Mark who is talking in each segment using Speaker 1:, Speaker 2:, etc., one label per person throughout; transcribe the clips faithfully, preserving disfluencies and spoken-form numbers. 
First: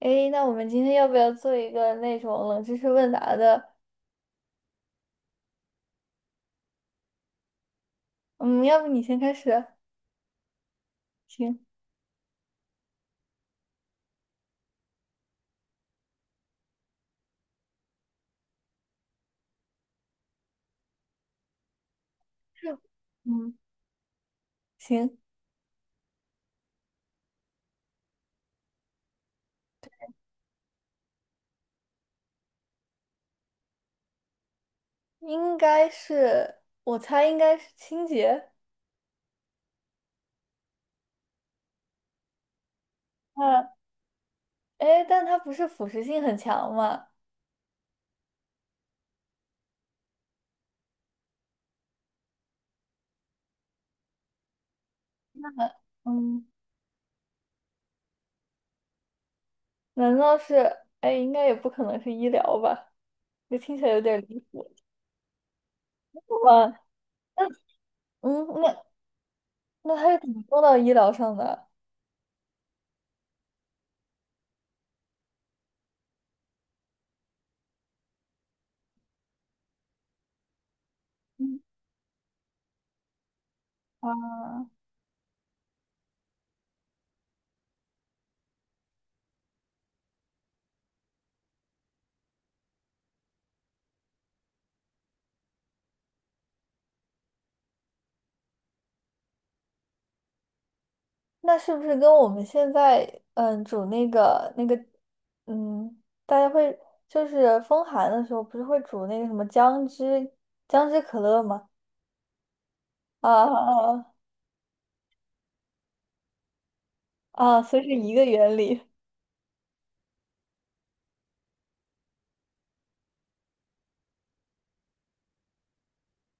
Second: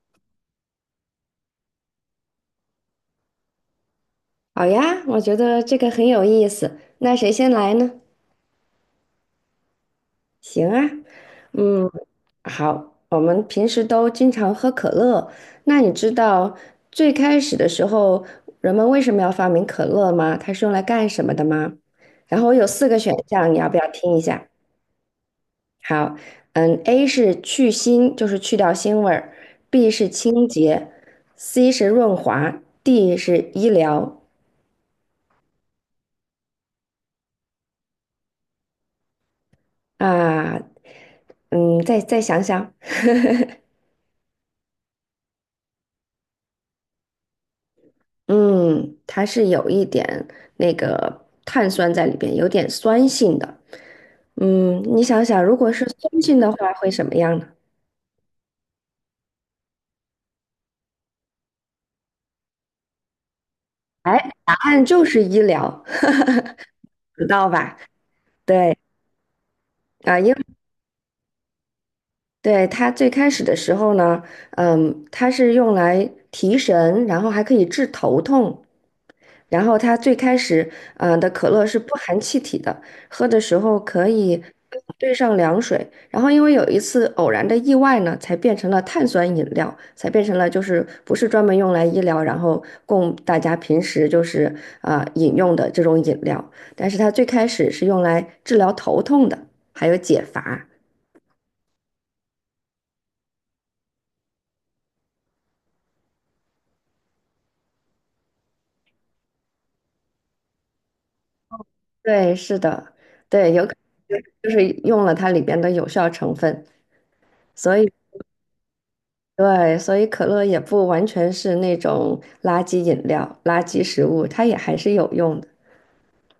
Speaker 1: 诶，那我们今天要不要做一个那种冷知识问答的？
Speaker 2: 好呀，我觉得这个很有意思。那谁先来呢？
Speaker 1: 嗯，要不你先开始啊？
Speaker 2: 行啊，
Speaker 1: 行，
Speaker 2: 嗯，好，我们平时都经常喝可乐。那你知道最开始的时候人们为什么要发明可乐吗？它是用来干什么的吗？然后我有
Speaker 1: 是，
Speaker 2: 四个选项，
Speaker 1: 嗯，
Speaker 2: 你要不要听一下？
Speaker 1: 行，
Speaker 2: 好，嗯，A 是去腥，就是去掉腥味儿；B 是清洁；C 是润滑；D 是医疗。
Speaker 1: 应该是，我猜应该是清洁。
Speaker 2: 啊，嗯，再再想想。
Speaker 1: 嗯，诶，但它不是腐蚀性很强吗？
Speaker 2: 嗯，它是有一点那个碳酸在里边，有点酸性的。嗯，你想想，
Speaker 1: 嘛？
Speaker 2: 如果是酸
Speaker 1: 嗯
Speaker 2: 性
Speaker 1: 嗯，
Speaker 2: 的话，会什么样呢？
Speaker 1: 难道是？哎，应该也不可能是医疗吧？这听起来有点离
Speaker 2: 答
Speaker 1: 谱。
Speaker 2: 案就是医疗，
Speaker 1: 哇，
Speaker 2: 知
Speaker 1: 那
Speaker 2: 道吧？
Speaker 1: 嗯，
Speaker 2: 对
Speaker 1: 那那它
Speaker 2: 啊，
Speaker 1: 是怎
Speaker 2: 因为
Speaker 1: 么做到医疗上的？
Speaker 2: 对它最开始的时候呢，嗯，它是用来提神，然后还可以治头痛。然后它最开始，嗯、呃的可
Speaker 1: 嗯
Speaker 2: 乐是不含气体的，喝的时候可
Speaker 1: 啊，
Speaker 2: 以兑上凉水。然后因为有一次偶然的意外呢，才变成了碳酸饮料，才变成了就是不是专门用来医疗，然后供大家平时就是啊、呃饮用的这种饮料。但是它最开始是用来治疗头痛的，还有解乏。
Speaker 1: 那是不是跟我们现在嗯煮那个那个嗯，大家会就是风寒的时候，不是会煮那个什么姜汁姜汁可乐吗？
Speaker 2: 对，是的，
Speaker 1: 啊
Speaker 2: 对，有可
Speaker 1: 啊
Speaker 2: 能就是用了它里边的有效成分，
Speaker 1: 啊！啊，
Speaker 2: 所
Speaker 1: 所以是
Speaker 2: 以。
Speaker 1: 一个原理。
Speaker 2: 对，所以可乐也不完全是那种垃圾饮料、垃圾食物，它也还是有用的。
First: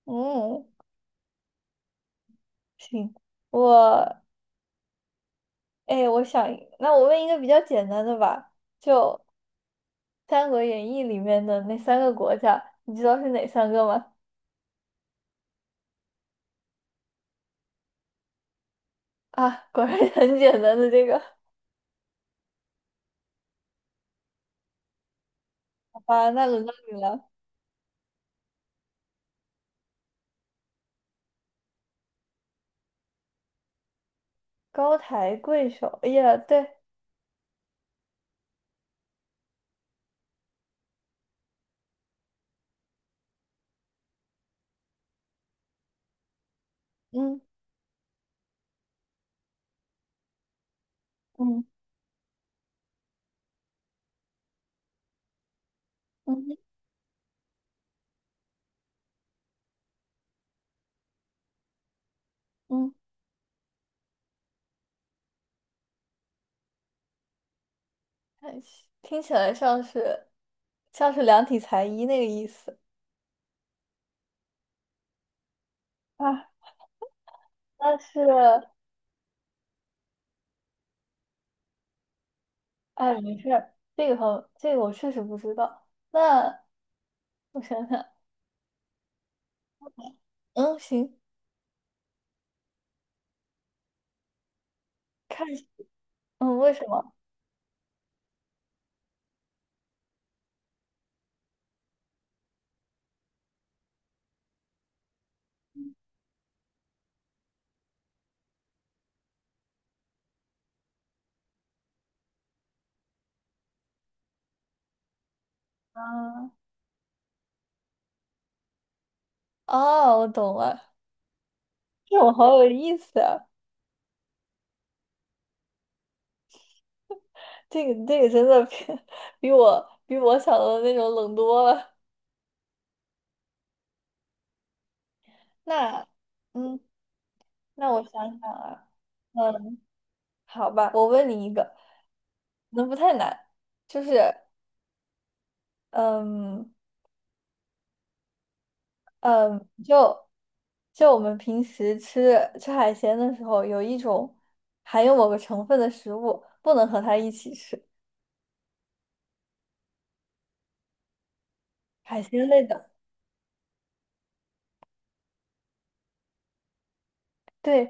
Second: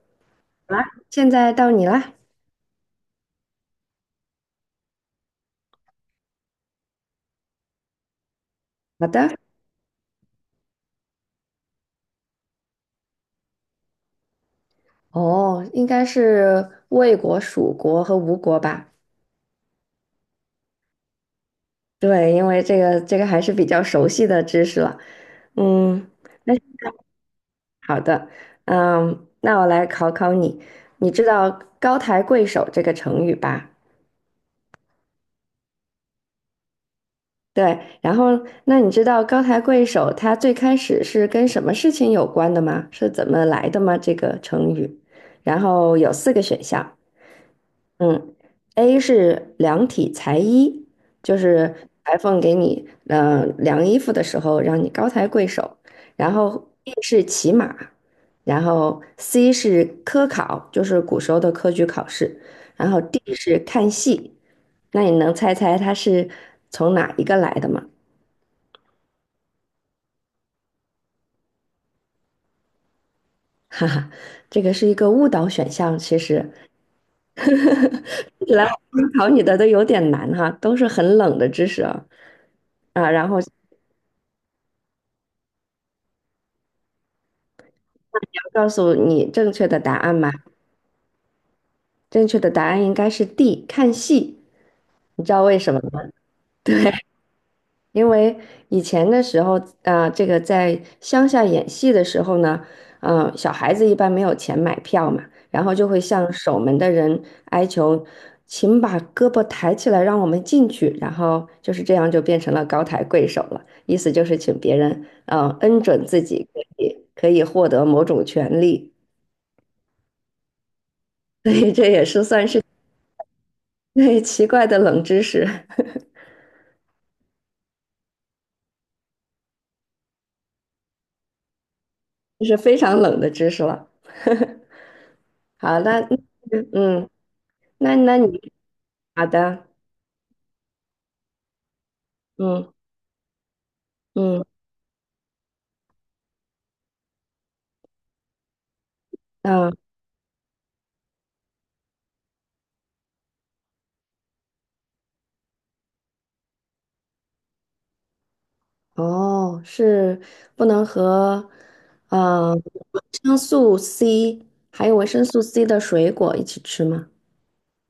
Speaker 1: 嗯，
Speaker 2: 现在到你啦，
Speaker 1: 行，我哎，我想那我问一个比较简单的吧，
Speaker 2: 好
Speaker 1: 就
Speaker 2: 的，
Speaker 1: 《三国演义》里面的那三个国家，你知道是哪三个吗？
Speaker 2: 哦，应该是魏国、蜀国和吴国吧？
Speaker 1: 啊，果然很简单的这个。
Speaker 2: 对，因为这个这个还是比较熟悉的知识了。
Speaker 1: 好
Speaker 2: 嗯，
Speaker 1: 吧，那
Speaker 2: 那
Speaker 1: 轮到你了。
Speaker 2: 好的，嗯，那我来考考你，你知道"高抬贵手"这个成语吧？
Speaker 1: 高抬贵手，哎呀，对，
Speaker 2: 对，然后那你知道高抬贵手它最开始是跟什么事情有关的吗？是怎么来的吗？这个成语，然后有四个选项，
Speaker 1: 嗯。
Speaker 2: 嗯，A 是量体裁衣，就
Speaker 1: 嗯
Speaker 2: 是裁缝给你嗯量衣服的时候让你高抬贵手，然
Speaker 1: 嗯
Speaker 2: 后 B 是骑马，然后 C 是科考，就是古时候的科举考试，然
Speaker 1: 嗯。
Speaker 2: 后 D 是看戏，那你能猜猜它是从哪一个来的吗？
Speaker 1: 哎，听起来像是像是量体裁衣那个意思
Speaker 2: 哈哈，这个是一个误导选项。其
Speaker 1: 啊。
Speaker 2: 实
Speaker 1: 但是，
Speaker 2: 一来我考你的都有点难哈，都是很冷的知识啊。啊，
Speaker 1: 哎，
Speaker 2: 然
Speaker 1: 没
Speaker 2: 后要
Speaker 1: 事儿，这个好，这个我确实不知道。那我想想，
Speaker 2: 告诉你正确的答案嘛？
Speaker 1: 嗯，行，
Speaker 2: 正确的答案应该是 D,看戏。你知道
Speaker 1: 看，
Speaker 2: 为什么吗？
Speaker 1: 嗯，为什么？
Speaker 2: 因为以前的时候，啊、这个在乡下演戏的时候呢，嗯、小孩子一般没有钱买票嘛，然后就会向守门的人哀求，请把胳膊抬起来，让我们进去。然后就是这样，就变成了高抬贵手了，意思就是请别人，嗯、恩准自己
Speaker 1: 啊，
Speaker 2: 可以可以获得某种权利，
Speaker 1: 哦，我懂了，
Speaker 2: 所以这也
Speaker 1: 这
Speaker 2: 是
Speaker 1: 我
Speaker 2: 算
Speaker 1: 好
Speaker 2: 是
Speaker 1: 有意思啊！
Speaker 2: 对奇怪的冷知识，
Speaker 1: 这个这个真的比 比我比我想的那种冷多了。
Speaker 2: 这是非常冷的知识了。好
Speaker 1: 那
Speaker 2: 的。
Speaker 1: 嗯，
Speaker 2: 嗯。
Speaker 1: 那
Speaker 2: 那
Speaker 1: 我想
Speaker 2: 那
Speaker 1: 想
Speaker 2: 你
Speaker 1: 啊，
Speaker 2: 好的，
Speaker 1: 嗯，好吧，我问你一个，可
Speaker 2: 嗯
Speaker 1: 能不太难，就是。
Speaker 2: 嗯
Speaker 1: 嗯嗯，
Speaker 2: 嗯，
Speaker 1: 就就我们平时吃吃海鲜的时候，有一种含有某个成分的食物不能和它一起吃，
Speaker 2: 哦，是不能和
Speaker 1: 海鲜
Speaker 2: 呃
Speaker 1: 类的。
Speaker 2: 维生素 C 还有维生素 C 的水果一起吃吗？
Speaker 1: 对，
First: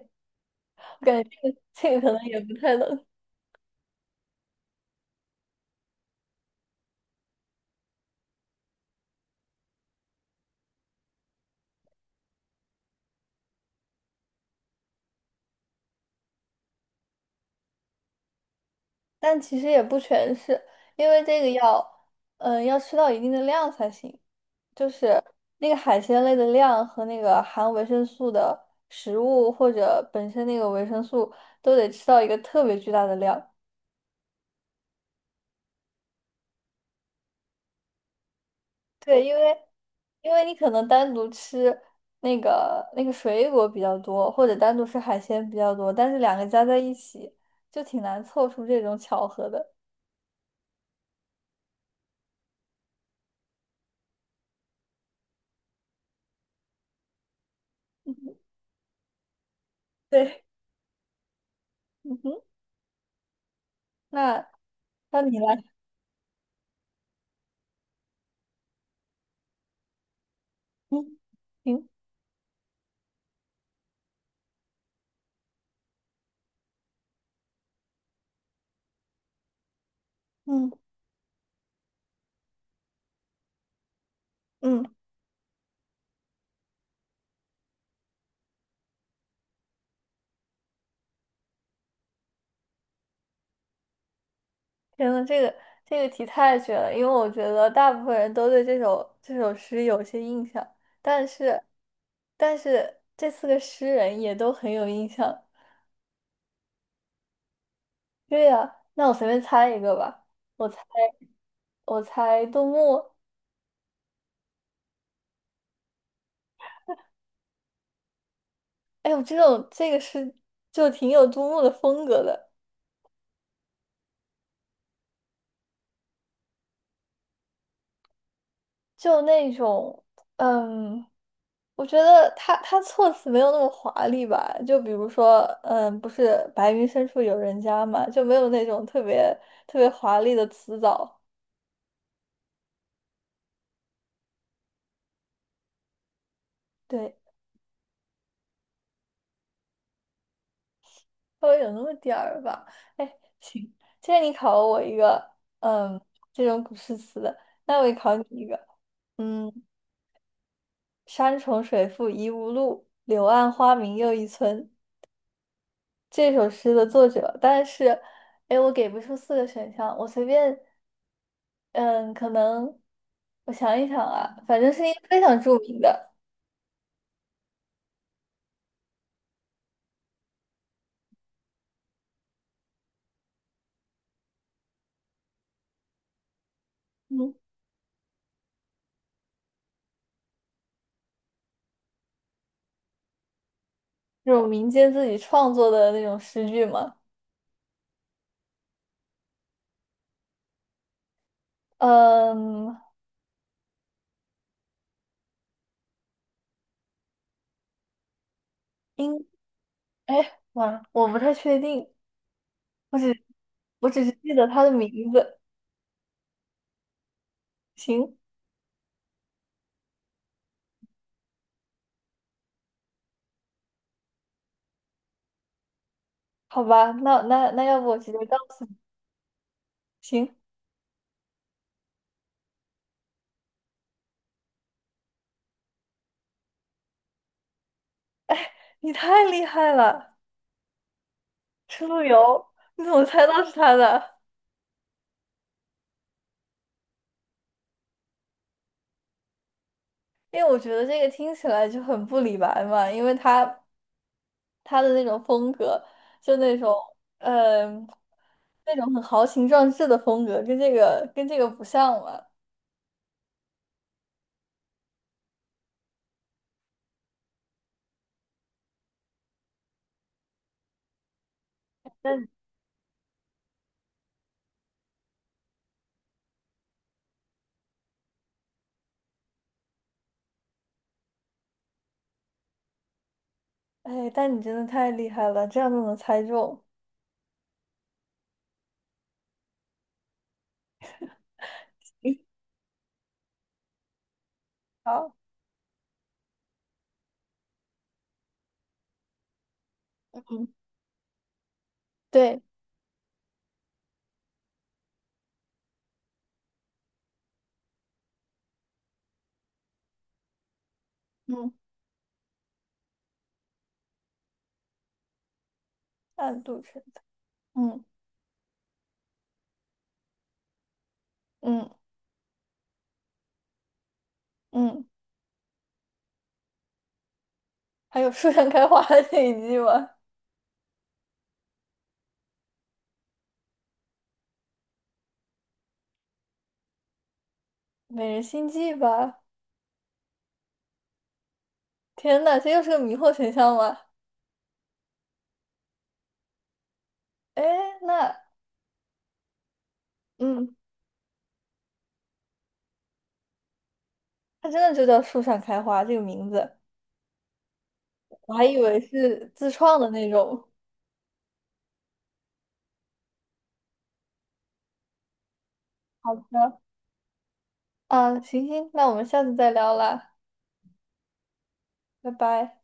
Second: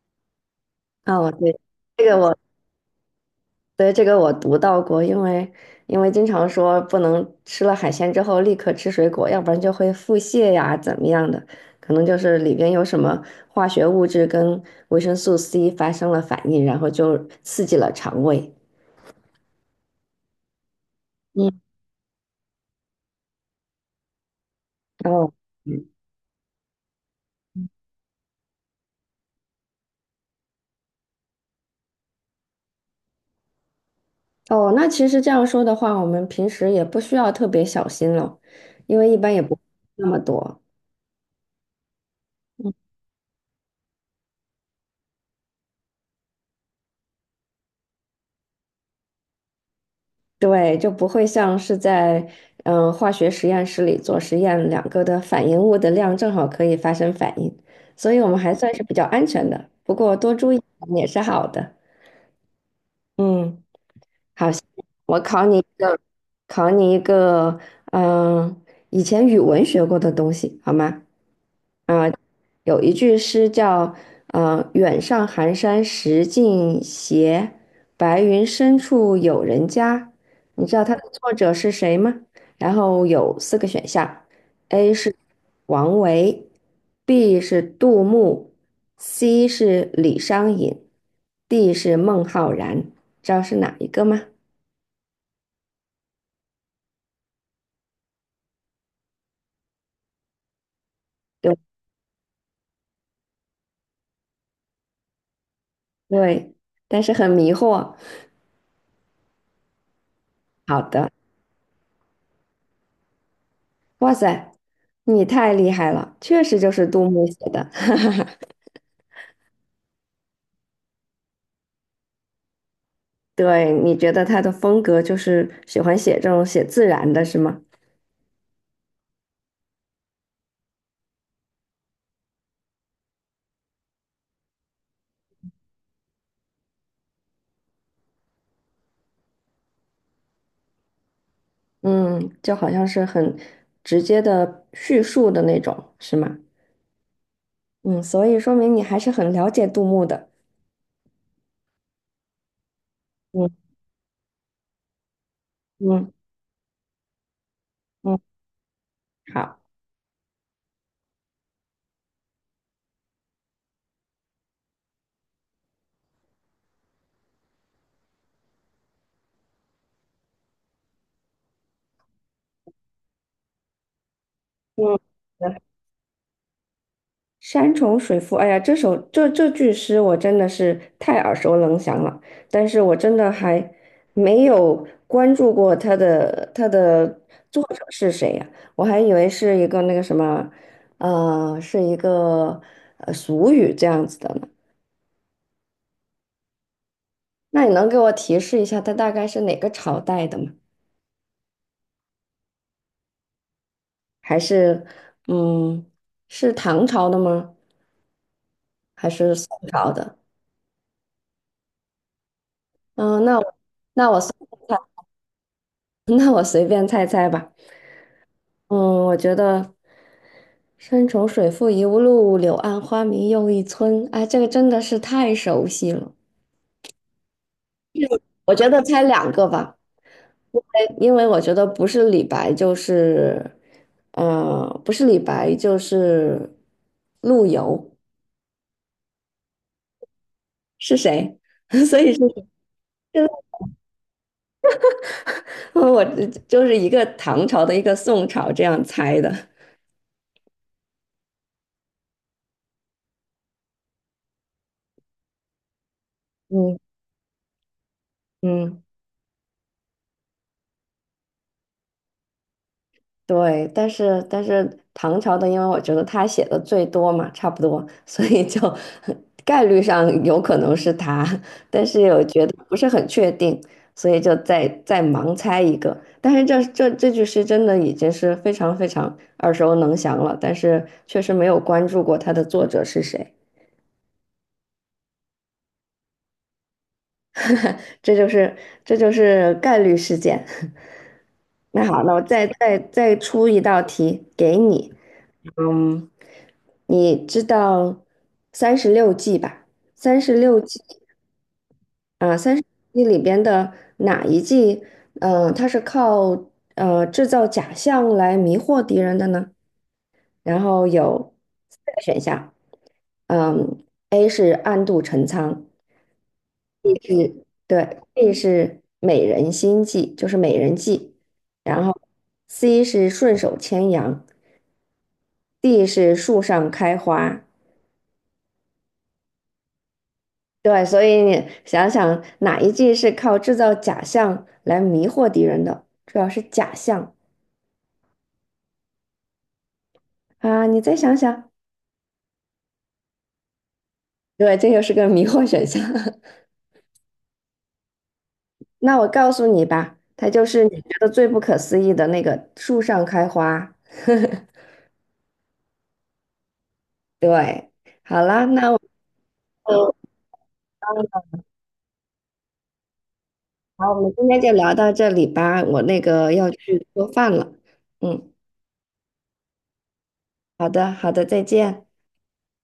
Speaker 1: 我感觉
Speaker 2: 哦，对，
Speaker 1: 这个这个
Speaker 2: 这
Speaker 1: 可
Speaker 2: 个
Speaker 1: 能
Speaker 2: 我
Speaker 1: 也不太能，
Speaker 2: 对这个我读到过，因为因为经常说不能吃了海鲜之后立刻吃水果，要不然就会腹泻呀，怎么样的，可能就是里边有什么化学物质跟维生素 C 发生了反应，然后就刺激了肠胃。
Speaker 1: 但其实也不全是，因为这个
Speaker 2: 嗯。
Speaker 1: 要嗯要吃到一定的量才行，就是
Speaker 2: 哦
Speaker 1: 那个
Speaker 2: 嗯，
Speaker 1: 海鲜类的量和那个含维生素的食物或者本身那个维生素都得吃到一个特别巨大的量。
Speaker 2: 哦，那其实这样说的话，我们平时也不需要特别小心了，因为一
Speaker 1: 对，
Speaker 2: 般
Speaker 1: 因
Speaker 2: 也
Speaker 1: 为
Speaker 2: 不那么
Speaker 1: 因为你
Speaker 2: 多，
Speaker 1: 可能单独吃那个那个水果比较多，或者单独吃海鲜比较多，但是两个加在一起就挺难凑出这种巧合的。
Speaker 2: 对，就不会像是在嗯、呃化学实验室里做实验，两个的反应物的量正好可以发生反应，所
Speaker 1: 嗯
Speaker 2: 以我
Speaker 1: 哼，
Speaker 2: 们还算是比较安全的。不过多
Speaker 1: 对，
Speaker 2: 注意也是好的。
Speaker 1: 嗯哼，
Speaker 2: 嗯，
Speaker 1: 那
Speaker 2: 好，我
Speaker 1: 那你
Speaker 2: 考
Speaker 1: 来，
Speaker 2: 你一 个，考你一个，嗯、以前语文学过的东西，好吗？
Speaker 1: 嗯，行，
Speaker 2: 啊，有一句诗叫呃“远上寒山石径斜，白云深处有人家"。你
Speaker 1: 嗯
Speaker 2: 知道它的作者是谁吗？然后有四个选项
Speaker 1: 嗯，
Speaker 2: ：A 是王维，B 是杜牧，C 是李商隐，D 是孟浩然。知道是哪一个吗？
Speaker 1: 天呐，这个这个题太绝了，因为我觉得大部分人都对这首这首诗有些印象，但
Speaker 2: 有
Speaker 1: 是但是这四个诗人也都很有印象。
Speaker 2: 对，但是很迷惑。
Speaker 1: 对呀，那我随便猜一个吧，我猜
Speaker 2: 好的，
Speaker 1: 我猜杜牧。
Speaker 2: 哇塞，你太厉害了，确实就是杜牧写的。
Speaker 1: 哎呦，这种这个是就挺有杜牧的风格的，
Speaker 2: 对，你觉得他的风格就是喜欢写这种写自然的，是吗？
Speaker 1: 就那种嗯，我觉得他他措辞没有那么华丽吧，就比如说嗯，不是白云深处有人家嘛，就没有那种特别特别华丽的词藻，
Speaker 2: 嗯，就好像是很直接的叙述的那种，是吗？
Speaker 1: 对，
Speaker 2: 嗯，所以说明你还是很了解杜牧的。
Speaker 1: 稍微有那么点儿吧。哎，
Speaker 2: 嗯
Speaker 1: 行，既然你考了我一个嗯
Speaker 2: 嗯
Speaker 1: 这种古诗词的，那我也考
Speaker 2: 嗯，
Speaker 1: 你一个，
Speaker 2: 好，
Speaker 1: 嗯。山重水复疑无路，柳暗花明又一村。这首诗的作者，但是，哎，我给不出四个选项，我随便，嗯，可能我想一想啊，反正是一
Speaker 2: 嗯，
Speaker 1: 个非常著名的，
Speaker 2: 山重水复，哎呀，这首这这句诗我真的是太耳熟能详了，但是我真的还没有关注过他的他的
Speaker 1: 嗯，
Speaker 2: 作者是谁呀，我还以为是一个那个什么，呃，是一个呃俗语这样子的
Speaker 1: 这种
Speaker 2: 呢。
Speaker 1: 民间自己创作的那种诗句嘛，
Speaker 2: 那你能给我提示一下，他大概是哪个朝代的吗？
Speaker 1: 嗯，
Speaker 2: 还是嗯，是唐朝的吗？还
Speaker 1: 应，
Speaker 2: 是宋朝
Speaker 1: 哎，
Speaker 2: 的？
Speaker 1: 哇，我不太确定，我只
Speaker 2: 嗯，那我
Speaker 1: 我只
Speaker 2: 那
Speaker 1: 是
Speaker 2: 我随
Speaker 1: 记得
Speaker 2: 便
Speaker 1: 他的
Speaker 2: 猜
Speaker 1: 名字，
Speaker 2: 那我随便猜猜吧。
Speaker 1: 行，
Speaker 2: 嗯，我觉得"山重水复疑无路，柳暗花明又一村"，哎，这个真的是太熟悉了。
Speaker 1: 好吧，那那那要不我直接告诉你，行，
Speaker 2: 哎因为我觉得不是李白就是，呃，不是李白就是陆游，
Speaker 1: 你太厉害了。
Speaker 2: 是谁？
Speaker 1: 吃
Speaker 2: 所
Speaker 1: 路
Speaker 2: 以是，
Speaker 1: 由，你怎么猜到是他的？
Speaker 2: 我就是一个唐朝的一个宋朝这样猜的。
Speaker 1: 因为我觉得这个听起来就很不李白嘛，因为他他的那种风格，就那种
Speaker 2: 嗯
Speaker 1: 嗯，那
Speaker 2: 嗯。
Speaker 1: 种很豪情壮志的风格，跟这个跟这个不像嘛。
Speaker 2: 对，但是但是唐朝的，因为我觉得他写的最多嘛，差不多，所以就 概率上有可能是他，但是我
Speaker 1: 但
Speaker 2: 觉得不是很确定，所以就再再盲猜一个。但是这这这句诗真的已经是非常非常耳熟能详了，但是确实没有关注过它的作者是谁，
Speaker 1: 哎，但你真的太厉害了，这样都能猜中。
Speaker 2: 这就是这就是概率事件。那好，那
Speaker 1: 诶
Speaker 2: 我再再再出一道题 给你，
Speaker 1: 好，
Speaker 2: 嗯，你知道三十六计吧？三十
Speaker 1: 嗯，
Speaker 2: 六计啊，
Speaker 1: 对，
Speaker 2: 三十六计里边的哪一计？嗯、它是靠呃制造假象来迷惑敌人的呢？然后有
Speaker 1: 嗯，
Speaker 2: 四个选项，嗯，A 是暗度陈仓
Speaker 1: 暗度陈
Speaker 2: ，B
Speaker 1: 仓，
Speaker 2: 是
Speaker 1: 嗯
Speaker 2: 对，B 是美人心计，就是美人计，
Speaker 1: 嗯
Speaker 2: 然后 C 是顺手牵羊
Speaker 1: 嗯，
Speaker 2: ，D 是树上开花。
Speaker 1: 还有树上开花的那一句吗？
Speaker 2: 对，所以你想想哪一季是靠制造假象来迷惑敌人的，主要是假象
Speaker 1: 美人心计吧。
Speaker 2: 啊，你再想想，
Speaker 1: 天呐，这又是个迷惑选项吗？
Speaker 2: 对，这又是个迷惑选项。
Speaker 1: 哎，那
Speaker 2: 那我告诉你吧，它就
Speaker 1: 嗯。
Speaker 2: 是你觉得最不可思议的那个树上开花。
Speaker 1: 它真的就叫树上开花这个名字，
Speaker 2: 对，好
Speaker 1: 我还
Speaker 2: 啦，
Speaker 1: 以
Speaker 2: 那
Speaker 1: 为
Speaker 2: 我们
Speaker 1: 是自创的
Speaker 2: 就
Speaker 1: 那种。
Speaker 2: 好，我们今天就聊到这里吧，我那
Speaker 1: 好
Speaker 2: 个要
Speaker 1: 的，
Speaker 2: 去做饭了。
Speaker 1: 啊，
Speaker 2: 嗯，
Speaker 1: 行行，那我们下次再聊啦，
Speaker 2: 好的，好的，再见。
Speaker 1: 拜拜。